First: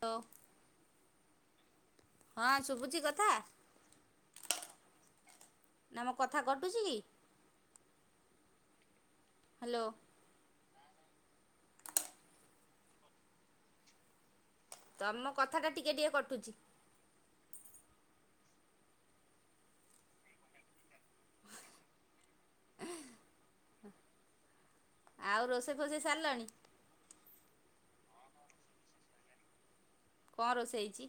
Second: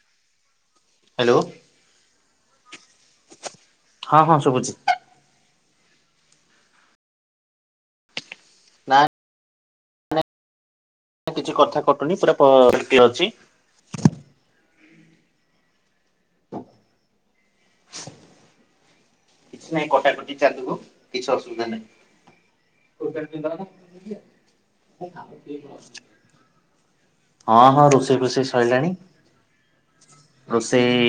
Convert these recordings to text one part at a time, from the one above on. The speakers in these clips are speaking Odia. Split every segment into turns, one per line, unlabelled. ତ
ହାଲୋ।
ହଁ ଶୁଭୁଛିି କଥା।
ହଁ ହଁ ଶୁଭୁଚି
ନା ମୋ କଥା କଟୁଛି କି?
ନା।
ହାଲୋ।
କିଛି କଥା କଟୁନି ପୁରା ପ ଅଛି।
ତମ କଥା ଟା ଟିକେ ଟିକେ କଟୁଚି।
କିଛି ନାହିଁ କଟାକଟି ଚାଲିବ କିଛି ଅସୁବିଧା ନାହିଁ। [inaudible]
ଆଉ ରୋଷେଇ ଫୋଷେଇ ସାରିଲାଣି
ହଁ ହଁ ରୋଷେଇ ଫୋଷେଇ ସଇଲାନି।
କଣ ହେଇଛି
ରୋଷେଇ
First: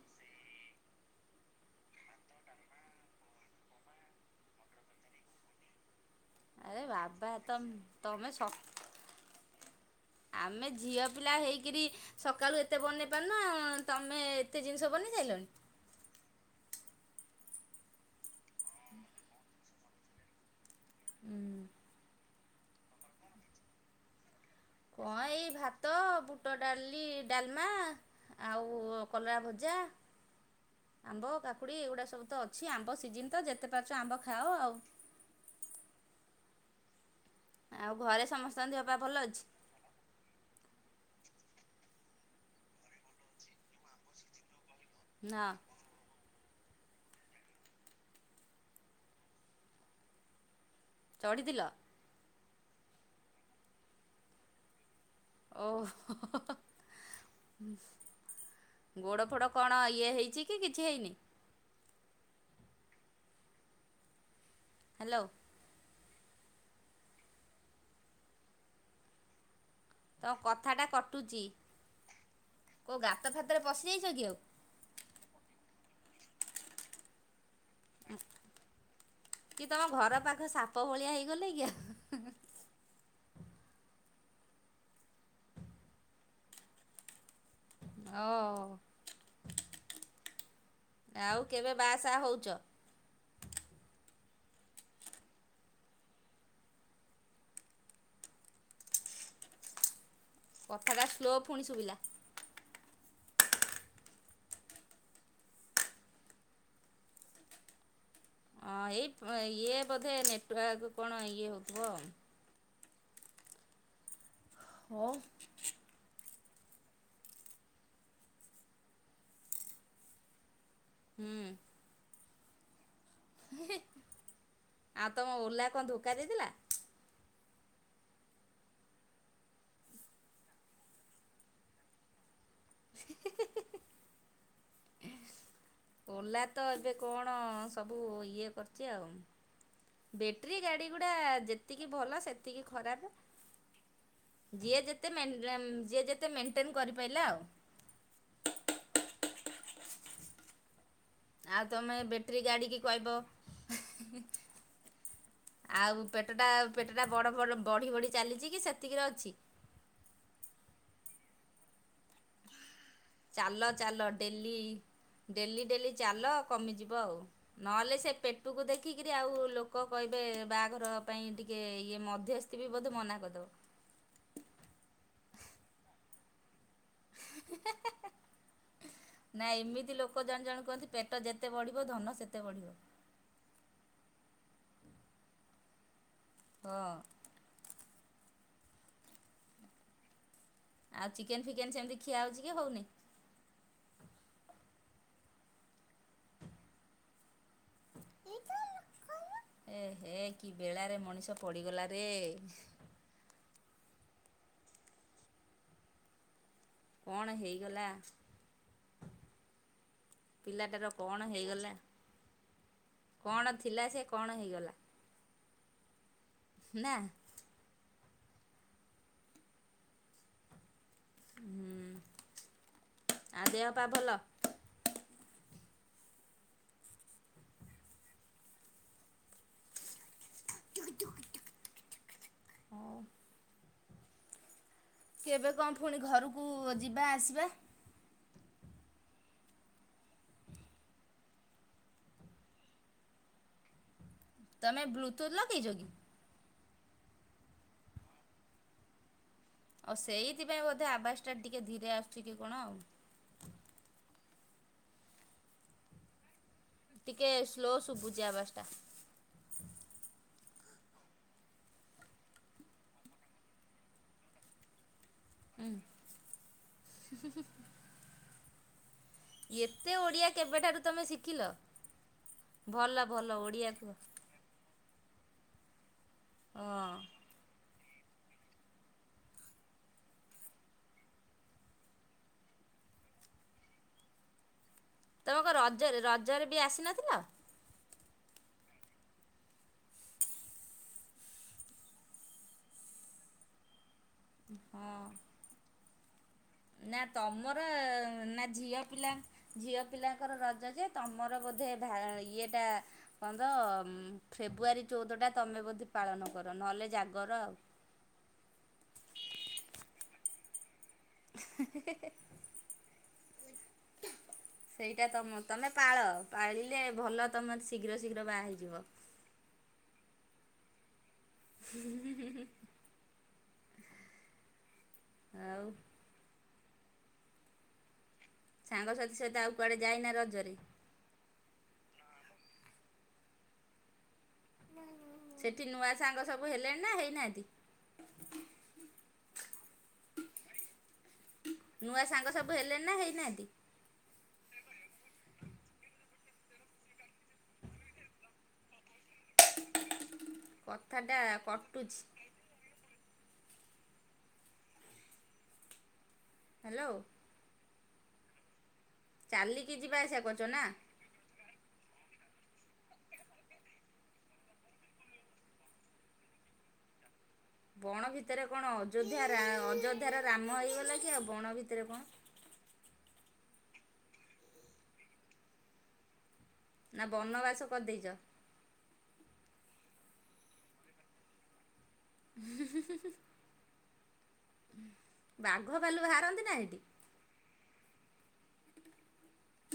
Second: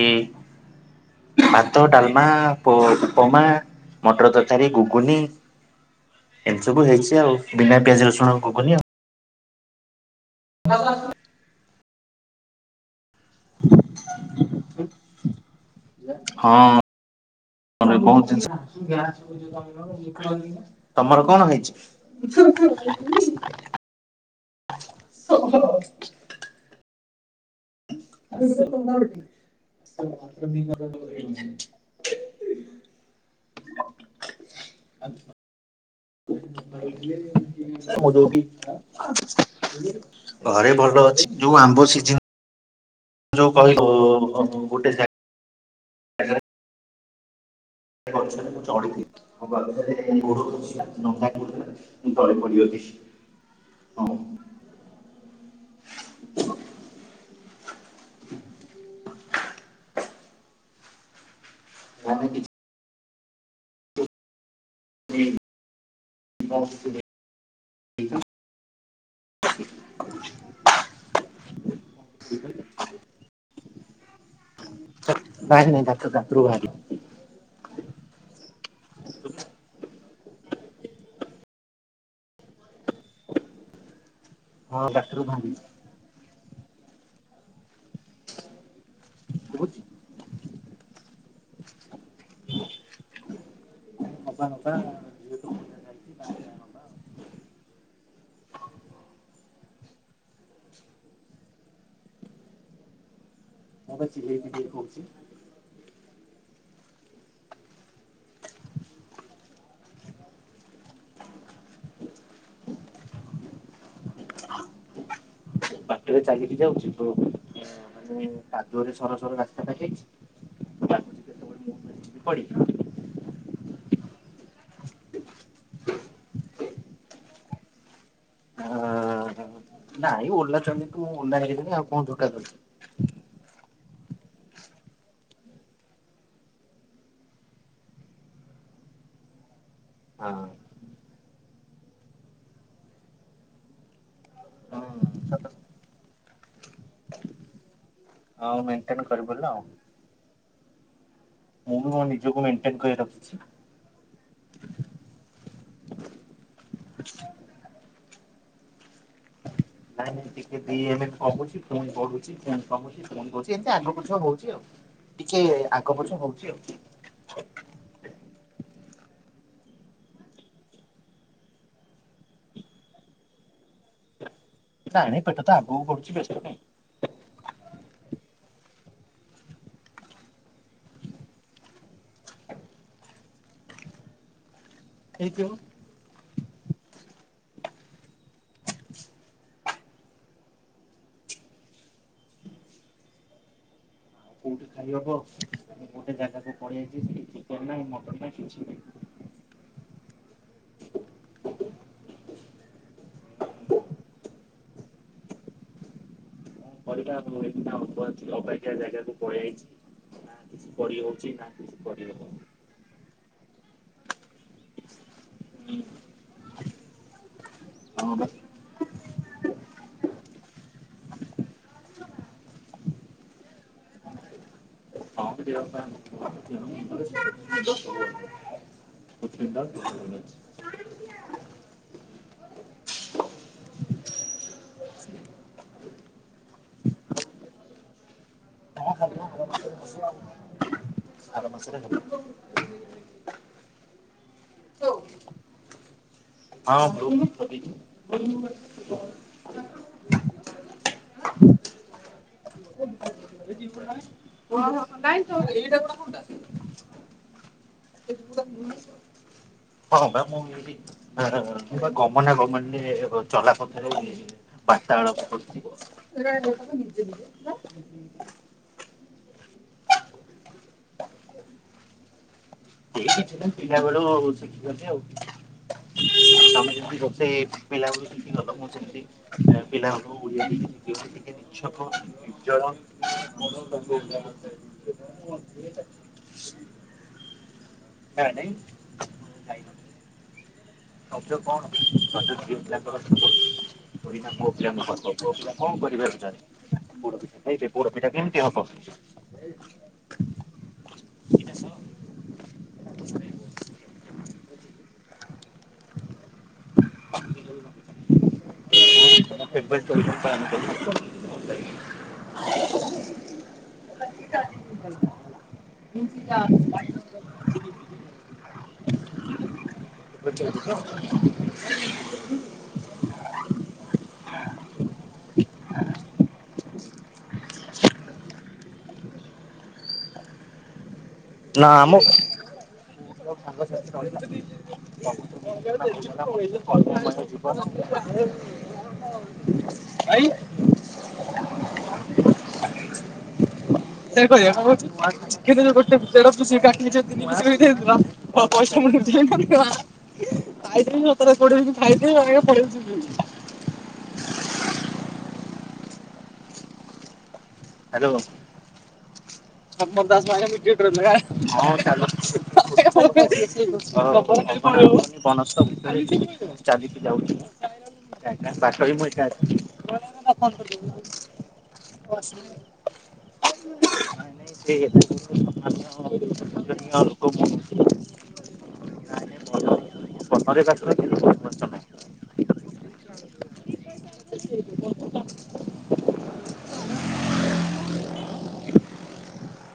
ଭାତ ଡାଲମା ପୋ ଉପମା ମଟର ତରକାରୀ ଘୁଗୁନି। ଏମିତି
ଆରେ
ସବୁ ହେଇଛି
ବାବା
ଆଉ
ତମ
ବିନା ପିଆଜ ରସୁଣ
ତମେ
ର
ସ
ଘୁଗୁନି ଆଉ।
ଆମେ ଝିଅ ପିଲା ହେଇକି ସକାଳୁ ଏତେ ବନେଇ ପାରନ ତମେ ଏତେ ଜିନିଷ ବନେଇ ସାଇଲନି।
ହଁ ଘରେ ପହଞ୍ଚିଚି। ତମର କଣ
ହୁଁ
ହେଇଛି। [inaudible]
କଣ ଏଇ ଭାତ ବୁଟ ଡାଲି। ଡାଲମା ଆଉ କଲରା ଭଜା ଆମ୍ବ କାକୁଡ଼ି ଏଗୁଡ଼ା ସବୁ ତ ଅଛି ଆମ୍ବ ସିଜିିନ ତ ଯେତେ ପାରୁଛ ଆମ୍ବ ଖାଅ ଆଉ।
ଭାଇ
ଆଉ
ମୁ
ଘରେ
ଯଉଠି
ସମସ୍ତଙ୍କ ଦେହ ପା ଭଲ ଅଛି
ଘରେ ଭଲ ଅଛି। ଯୋଉ ଆମ୍ବ ସିଜିନ। ଯୋଉ କହିବୁ
ନା।
[unintelligible] ଗୋଟେ ଗଛରେ ମୁଁ ଚଢିଥିଲି [unintelligible] ଗୋଡ଼ ଖସିଗଲା। ନଙ୍ଗାପୁରା।
ଚଢ଼ିଥିଲ
ତଳେ ପଡ଼ିଗଲି ହଁ।
ଓଫ୍। କଣ ଇଏ ହେଇଛି କି କିଛି ହେଇନି?
ନା ନା କିଛି
ହାଲୋ।
ବହୁତ [unintelligible]
ତ କଥା ଟା କଟୁଚ କୋଉ ଗାତ ଫାତ ଭିତରେ ପଶିଯାଇଚୁ
କାଇ ନାଇଁ ତା ତାତୁ ଭାଗ
କି ତମ ଘର ସାପ ଭଳିଆ ହେଇଗଲେ କି?
ହଁ ଡାକ୍ଟର ଭାଙ୍ଗି।
ଓ।
କହୁଛି
ଆଉ କେବେ ବାହାସାହା ହଉଛ?
ନକା ନକା ଯାଇଛିବା।
କଥାଟା ସ୍ଲୋ ପୁଣି ଶୁଭିଲା।
ମୁଁ ପା ଚିଲେଇ ଚିଲେଇ କହୁଛି।
ହଁ ଏଇ ଇଏ ବୋଧେ ନେଟୱାର୍କ କଣ ଇଏ ହେଉଥିବ ଆଉ। ଓ।
ବାଟରେ ଚାଲିକି ଯାଉଛି ମାନେ କାଦୁଅରେ ସରସର ଗାା ଫାଇଛି
ହୁଁ।
ପଡ଼ି।
ଆଉ ତମ ଓଲା କଣ ଧୋକା ଦେଇଦେଲା?
ହ ନାଇଁ ଓଲାଛନ୍ତି ତୁ ଓନା ହେଥିଲନି ଆଉ କଣ ଧୋକା ଦଵୁ
ଓଲା ତ ଏବେ କଣ ସବୁ ଇଏ କରିଛି ଆଉ।
ହଁ।
ବେଟ୍ରି ଗାଡି ଗୁ ା ଯେତିକି ଭଲ ସେତିକି ଖରାପ ଯିଏ ଯେତ ମେନ୍ ଯେତେ ମେଣ୍ଟେନ କରିପାର ଆଉ।
ହଉ ମେଣ୍ଟେନ କରିିବଲ ଆଉ।
ଆଉ
ମୁଁ ବି
ତମେ
ମୋ ନିଜକୁ
ବେଟେରୀ
ମେଣ୍ଟେନ
ଗାଡିିକି
କରି
କହିବ
ରଖିଛି।
ଆଉ ପେଟ ଟା ପେଟ ଟା ବଡ ବଡ ବଢି ବଢି ଚାଲିଛି କି ସେତିକିରେ ଅଛି।
ନାଇଁ ନାଇଁ ଟିକେ ଦେଇ ଆମେ ଭାବୁଛି ଫଣ କରୁଛି
ଚାଲ ଚାଲ ଡେଲି
ଟିକେ
ଡେଲି
ଆଗ
ଡେଲି
ପଛ
ଚାଲ
ହଉଛି ଆଉ
କମିଯିବ ଆଉ ନହେଲେ ସେ ପେଟକୁ ଦେଖି ଦେଖିକରି ଆଉ ଲୋକ କହିବେ ବାହାଘର ପାଇଁ ଟିକେ ଇଏ ମଧ୍ୟସ୍ଥି ବି ବୋଧେ ମନା କରିଦେବ।
ଆଣେ ପେଟ ତ ଆଗବ ପଛି ବେଶ
ନାଇ ଏମିତି ଲୋକ ଜଣେ ଜଣେ କୁହନ୍ତି ପେଟ ଯେତେ ବଢିବ ଧନ ସେତେ ବଢିବ।
ହେଇଥିବ।
ହଁ। ଆଉ ଚିକେନ ଫିକେନ ସେମିତି ଖିଆ ହଉଛି କି ହଉନି?
ଗୋଟେ ଖାଇହବ ଆ ଗୋଟେ ଜାଗାକୁ ପଳେଇଆାଇଛି। ମଦ ପାଇଁ କିଛି ବି
ଏ ହେ କି ବେଳାରେ ମଣିଷ ପଡ଼ିଗଲା ରେ। କଣ ହେଇ
ମୁଁ ଅଛି ଅବାଗିଆ ଜାଗାକୁ ପଳି ଆଇଛି ନା କିଛି
ପିଲାଟାର
କରି
କଣ
ହଉଛି ନା
ହେଇଗଲା
କିଛି କରିହବ।
କଣ ଥିଲା ସେ କଣ ହେଇଗଲା।
ହୁଁ।
ନା।
ହଁ ବା।
ହୁଁ, ଆ ଦେହ ପା ଭଲ?
ଦିହ ପା [inaudible]
ହଁ। କେବେ କଣ ଫୁଣି ଘରକୁ ଯିବା ଆସିବା?
[unintelligible]
ତୋମେ ବ୍ଲୁତୁଥ ଲଗେଇଚ କି?
ହଁ ବ୍ଲୁଟୁଥ ଲଗେଇଚି।
ଓ ସେଇଥିପାଇଁ ବୋଧେ ଆବାସ ଟା ଟିକେ ଧୀରେ ଆସୁଚି କି କଣ ଆଉ।
ନାଇ ତ, ଏଇଟା କଣ କୋଉଟା।
ଟିକେ ସ୍ଲୋ ଶୁଭୁଚି ଆବାସ ଟା।
ହଁ ପା ମୁଁ ଏଇଠି ହର ଗମନାଗମନରେ ଚଲାପଥରେ [inaudible] ବା ତାଳପ କରୁଚି।
ଏତେ ଓଡିଆ କେବେଠାରୁ ତୋମେ ଶିଖିଲ? ଭଲ
ହେଇକି
ଭଲ
ଥିଲା
ଓଡ଼ିଆ କୁହ
ପିଲାବେଳୁ ଶିଖିଗଲି ଆଉ। ଆମେ
ହଁ
ଯେଉଁଠି ବସେ ପିଲା ବେଳୁ ଶିଖିଗଲ, ମୁଁ ସେମତି ଏଁ ପିଲାବେଳୁ ଓଡିଆ [unintelligible] ନିଜର [inaudible]
ତୋମେ କଣ ରଜରେ, ରଜରେ ବି ଆସିନଥିଲ?
ନା ନାଇଁ ମୁଁ ଯାଇ ରଜ କଣ? ରଜ ଝିଅ ପିଲାଙ୍କର ପର୍ବ। ଥୋଡିନା ପୁଅପିଲାଙ୍କୁ
ହଁ
ପର୍ବ। ପୁଅପିଲା କଣ କରି [unintelligible] ଦେଖୁଚନି।
ନା ତୋମର ନା
ହବ
ଝିଅ ପିଲା ଝିଅ ପିଲାଙ୍କର ରଜ ଯେ, ତୋମର ବୋଧେ ଭା ଇଏଟା କଣ ତ ଉଁ ଫେବୁୟାରୀ ଚଉଦଟା ତୋମେ ବୋଧେ ପାଳନ କର? ନହେଲେ ଜାଗର ଆଉ।
ହଁ ମୁଁ ଫେବୃୟାରୀ ଚଉଦ କୁ ପାଳନ କରୁ।
ସେଇଟା ତୋମ ତୋମେ ପାଳ। ପାଳିଲେ ଭଲ ତୋମର ଶୀଘ୍ର ଶୀଘ୍ର ବାହା ହେଇଯିବ।
[unintelligible] ହଉଚି ତ
ହୁଁ ହୁଁ, ହୁଁ। ଆଉ ସାଙ୍ଗସାଥି ସହିତ ଆଉ କୁଆଡ଼େ ଯାଇନା ରଜରେ?
ନା ମ, ତ ସାଙ୍ଗସାଥି ରହିଲା।
ସେଠି ନୂଆ ସାଙ୍ଗ ସବୁ ହେଲେଣି ନା ହେଇନାହାନ୍ତି? ନୂଆ ସାଙ୍ଗ ସବୁ ହେଲେଣି ନା ହେଇନାହାନ୍ତି?
[unintelligible] [unintelligible] କାଟିଚେ ତିିନି ମାସର ହେଇଥାଇଥିଲ
କଥାଟା
ପ
କଟୁଛି
[unintelligible] [unintelligible]
ହ୍ୟାଲୋ।
ହ୍ୟାଲୋ। [unintelligible]
ଚାଲିକି ଯିବା
ହଁ
ଆସିବା କରୁଛ ନା?
ଚାଲୁଚି [unintelligible] ଚାଲିକି ଯାଉଛି।
ବଣ ଭିତରେ କଣ
ବାଟ ବି ମୁଁ ଏକା
ଅଯୋଧ୍ୟା ରା
ଅଛି।
ଅଯୋଧ୍ୟାର ରାମ ହେଇଗଲା କି ଆଉ ବଣ ଭିତରେ
ଲୋକ
କଣ।
[unintelligible]
ନା ବନବାସ କରିଦେଇଚ
[unintelligible]
ବାଘ ଭାଲୁ ଭାରନ୍ତି ନା ଏଠି।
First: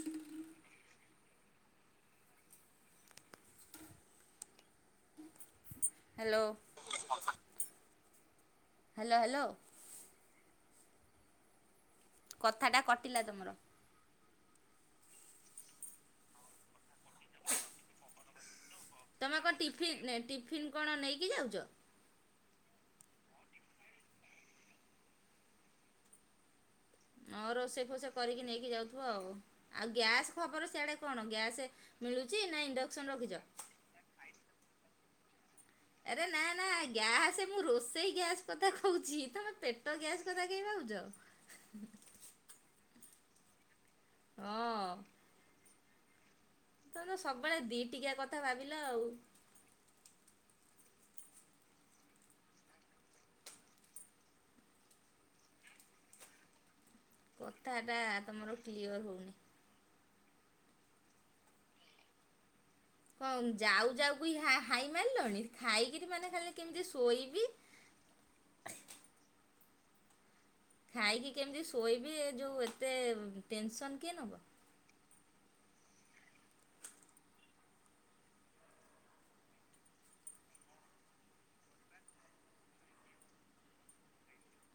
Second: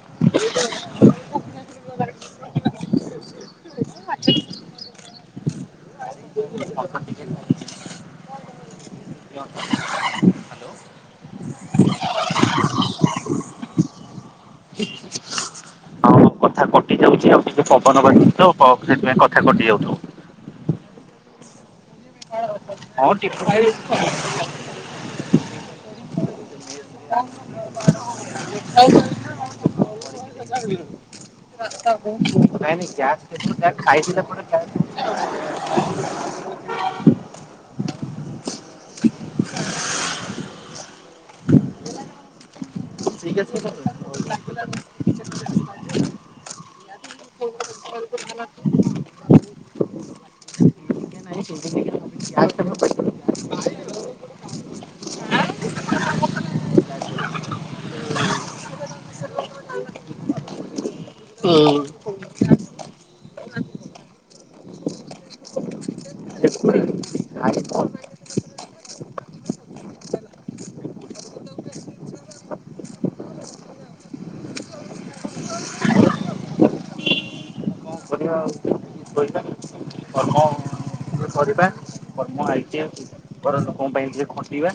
[unintelligible]
Hello hello hello.
ବାଟ।
କଥା ଟା କଟିଲା ତମର।
ହୋଉଛି ଆଉ ଟିକେ ପବନ ବାଜୁଛି ତ ସେଥିପାଇଁ
ତମେ
କଥା
କଣ
କଟି ଯାଉଥିବ।
ଟିଫିନ ଏ ଟିଫନ୍ କଣ ନେଇକି ଯାଉଚ
ହ ଟିଫିନ [unintelligible]
ହଁ ରୋଷେଇ ଫୋଷେଇ କରିକି ନେଇକି ଯାଉଥିବ ଆଉ ଆଉ ଗ୍ୟାସ ଖବର ସେଆଡେ କଣ ଗ୍ୟାସ ମିଳୁଛି ନା
ନାଇଁ
ଇଣ୍ଡକ୍ସନ
ଗ୍ୟାସ୍
ରଖିଛ।
ଖାଇଦେଲା ପରେ [unintelligible]
ଆରେ ନା ନା ଗ୍ୟାସ ମୁଁ ରୋଷେଇ ଗ୍ୟାସ୍ କଥା କହୁଛି ତମେ ପେଟ ଗ୍ୟାସ କଥା କାଇଁ ଭାବୁଚ। [inaudible]
ଠିକ୍ ଅଛି ମୋ
ହଁ
ପାଖରେ। [inaudible] [inaudible]
ତମେତ ସବୁବେଳେ ଦିଟିକିଆ କଥା ଭାବିଲ ଆଉ। କଥା ଟା ତମର କ୍ଲିଅର ହଉନି।
ହୁଁ।
ହଁ ଯାଉ ଯାଉକି ହା ହାଇ ମାରିଲଣି ଖାଇକିରି ମାନେ କେମିତି ଶୋଇବି। ଖାଇକି କେମିତି ଶୋଇବି ଯୋଉ ଏତେ ଟେନସନ କିଏ ନବ।
କରିବା କର୍ମ ଆଇଚେ ଘର ନୁକଙ୍କ ପାଇଁ ଟିକେ ଖଟିବା।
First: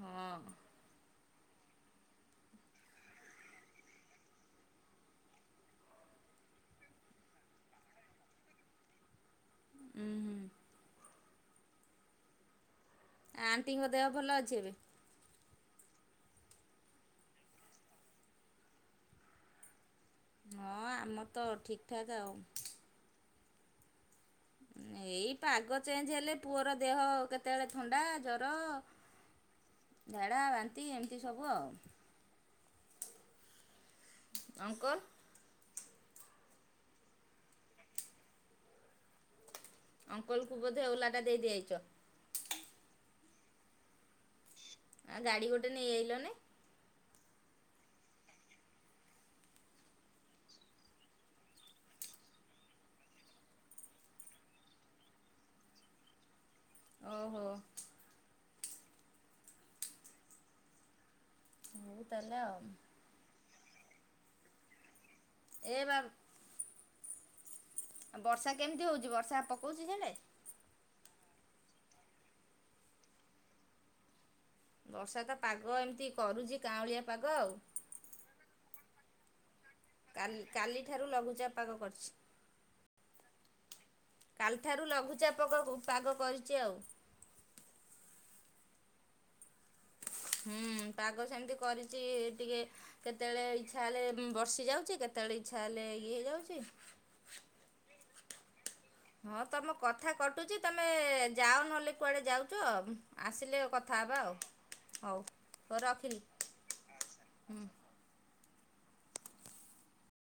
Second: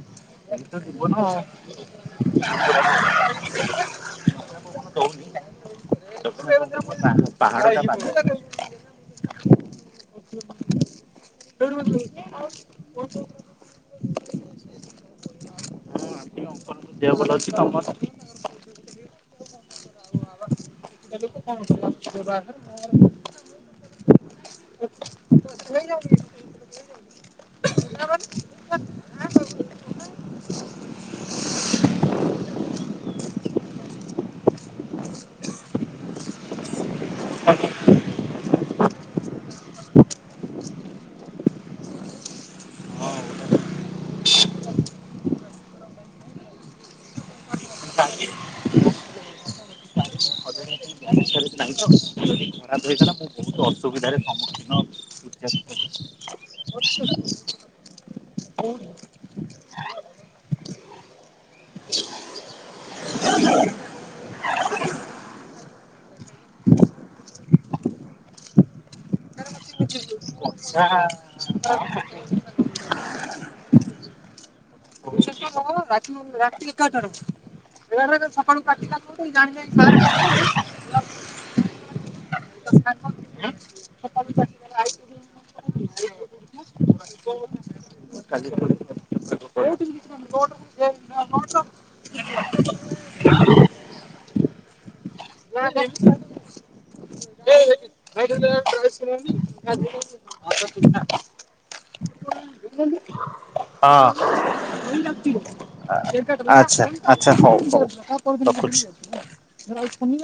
ହଁ
ଏମତ ଜିବନ। [unintelligible] ପାହାଡ ତ ନାହିଁ।
ଉଁ ହୁଁ। ଆଣ୍ଟିଙ୍କର ଦେହ ଭଲ ଅଛି ଏବେ।
ଭଲ ଅଛି ତମର।
ହଁ ଆମର ତ ଠିକ
[inaudible] [inaudible]
ଏଇ ପାଗ ଚେଞ୍ଜ ହେଲେ ପୁଅର ଦେହ କେତେବେଳେ ଥଣ୍ଡା, ଜର, ଝାଡା, ବାନ୍ତି ଏମିତି ସବୁ ଆଉ। ଅଙ୍କଲ ଅଙ୍କଲ କୁ ବୋଧେ ଓଲାଟା ଦେଇ ଦେଇଆଇଛ। ଆ ଗାଡି ଗୋଟେ ନେଇ ଆଇଲନି।
ଜାଣିଛ ସିଏ ଯଦି ଖରାପ ହୋଇଥାନ୍ତା ମୁଁ ବହୁତ ଅସୁବିଧାରେ ସମ୍ମୁଖୀନ
ଓହୋ
[unintelligible] [unintelligible]
ହଉ ତାହାଲେ ଆଉ। ଏ ବାଉ ଆଉ ବର୍ଷା କେମିତି ହଉଛି ବର୍ଷା ପକଉଛି ସିଆଡେ?
ସା [unintelligible]
ବର୍ଷା ତ ପାଗ ଏମି
ରାତି ଏଗାରଟାରେ, ଏଗାରଟାରେ ସକାଳୁ [unintelligible]
କାଲି କାଲିଠାରୁ ଲଘୁଚାପ ପାଗ କରିଛି।
ହଁ
କାଲିଠାରୁ ଲଘୁଚାପକ ବହୁତ ପାଗ କରିଛି ଆଉ। ହୁଁ ପାଗ ସେମିତି କରିଛି ଟିକେ କେତେବେଳେ ଇଚ୍ଛା ହେଲେ ବର୍ଷି ଯାଉଛି, କେତେବେଳେ ଇଚ୍ଛା ହେଲେ ଇଏ ହେଇଯାଉଛି। ହଁ ତମ କଥା କଟୁଛି ତମେ-ଏ-ଏ ଯାଅ ନହେଲେ କୁଆଡେ ଯାଉଛ। ଆସିଲେ କଥା
ହଁ
ହେବା ଆଉ। ହଉ ହଉ ରଖିଲି।
ଆ ଆଛା ଆଛା ହଉ ହଉ ରଖୁଛି। କମିଲା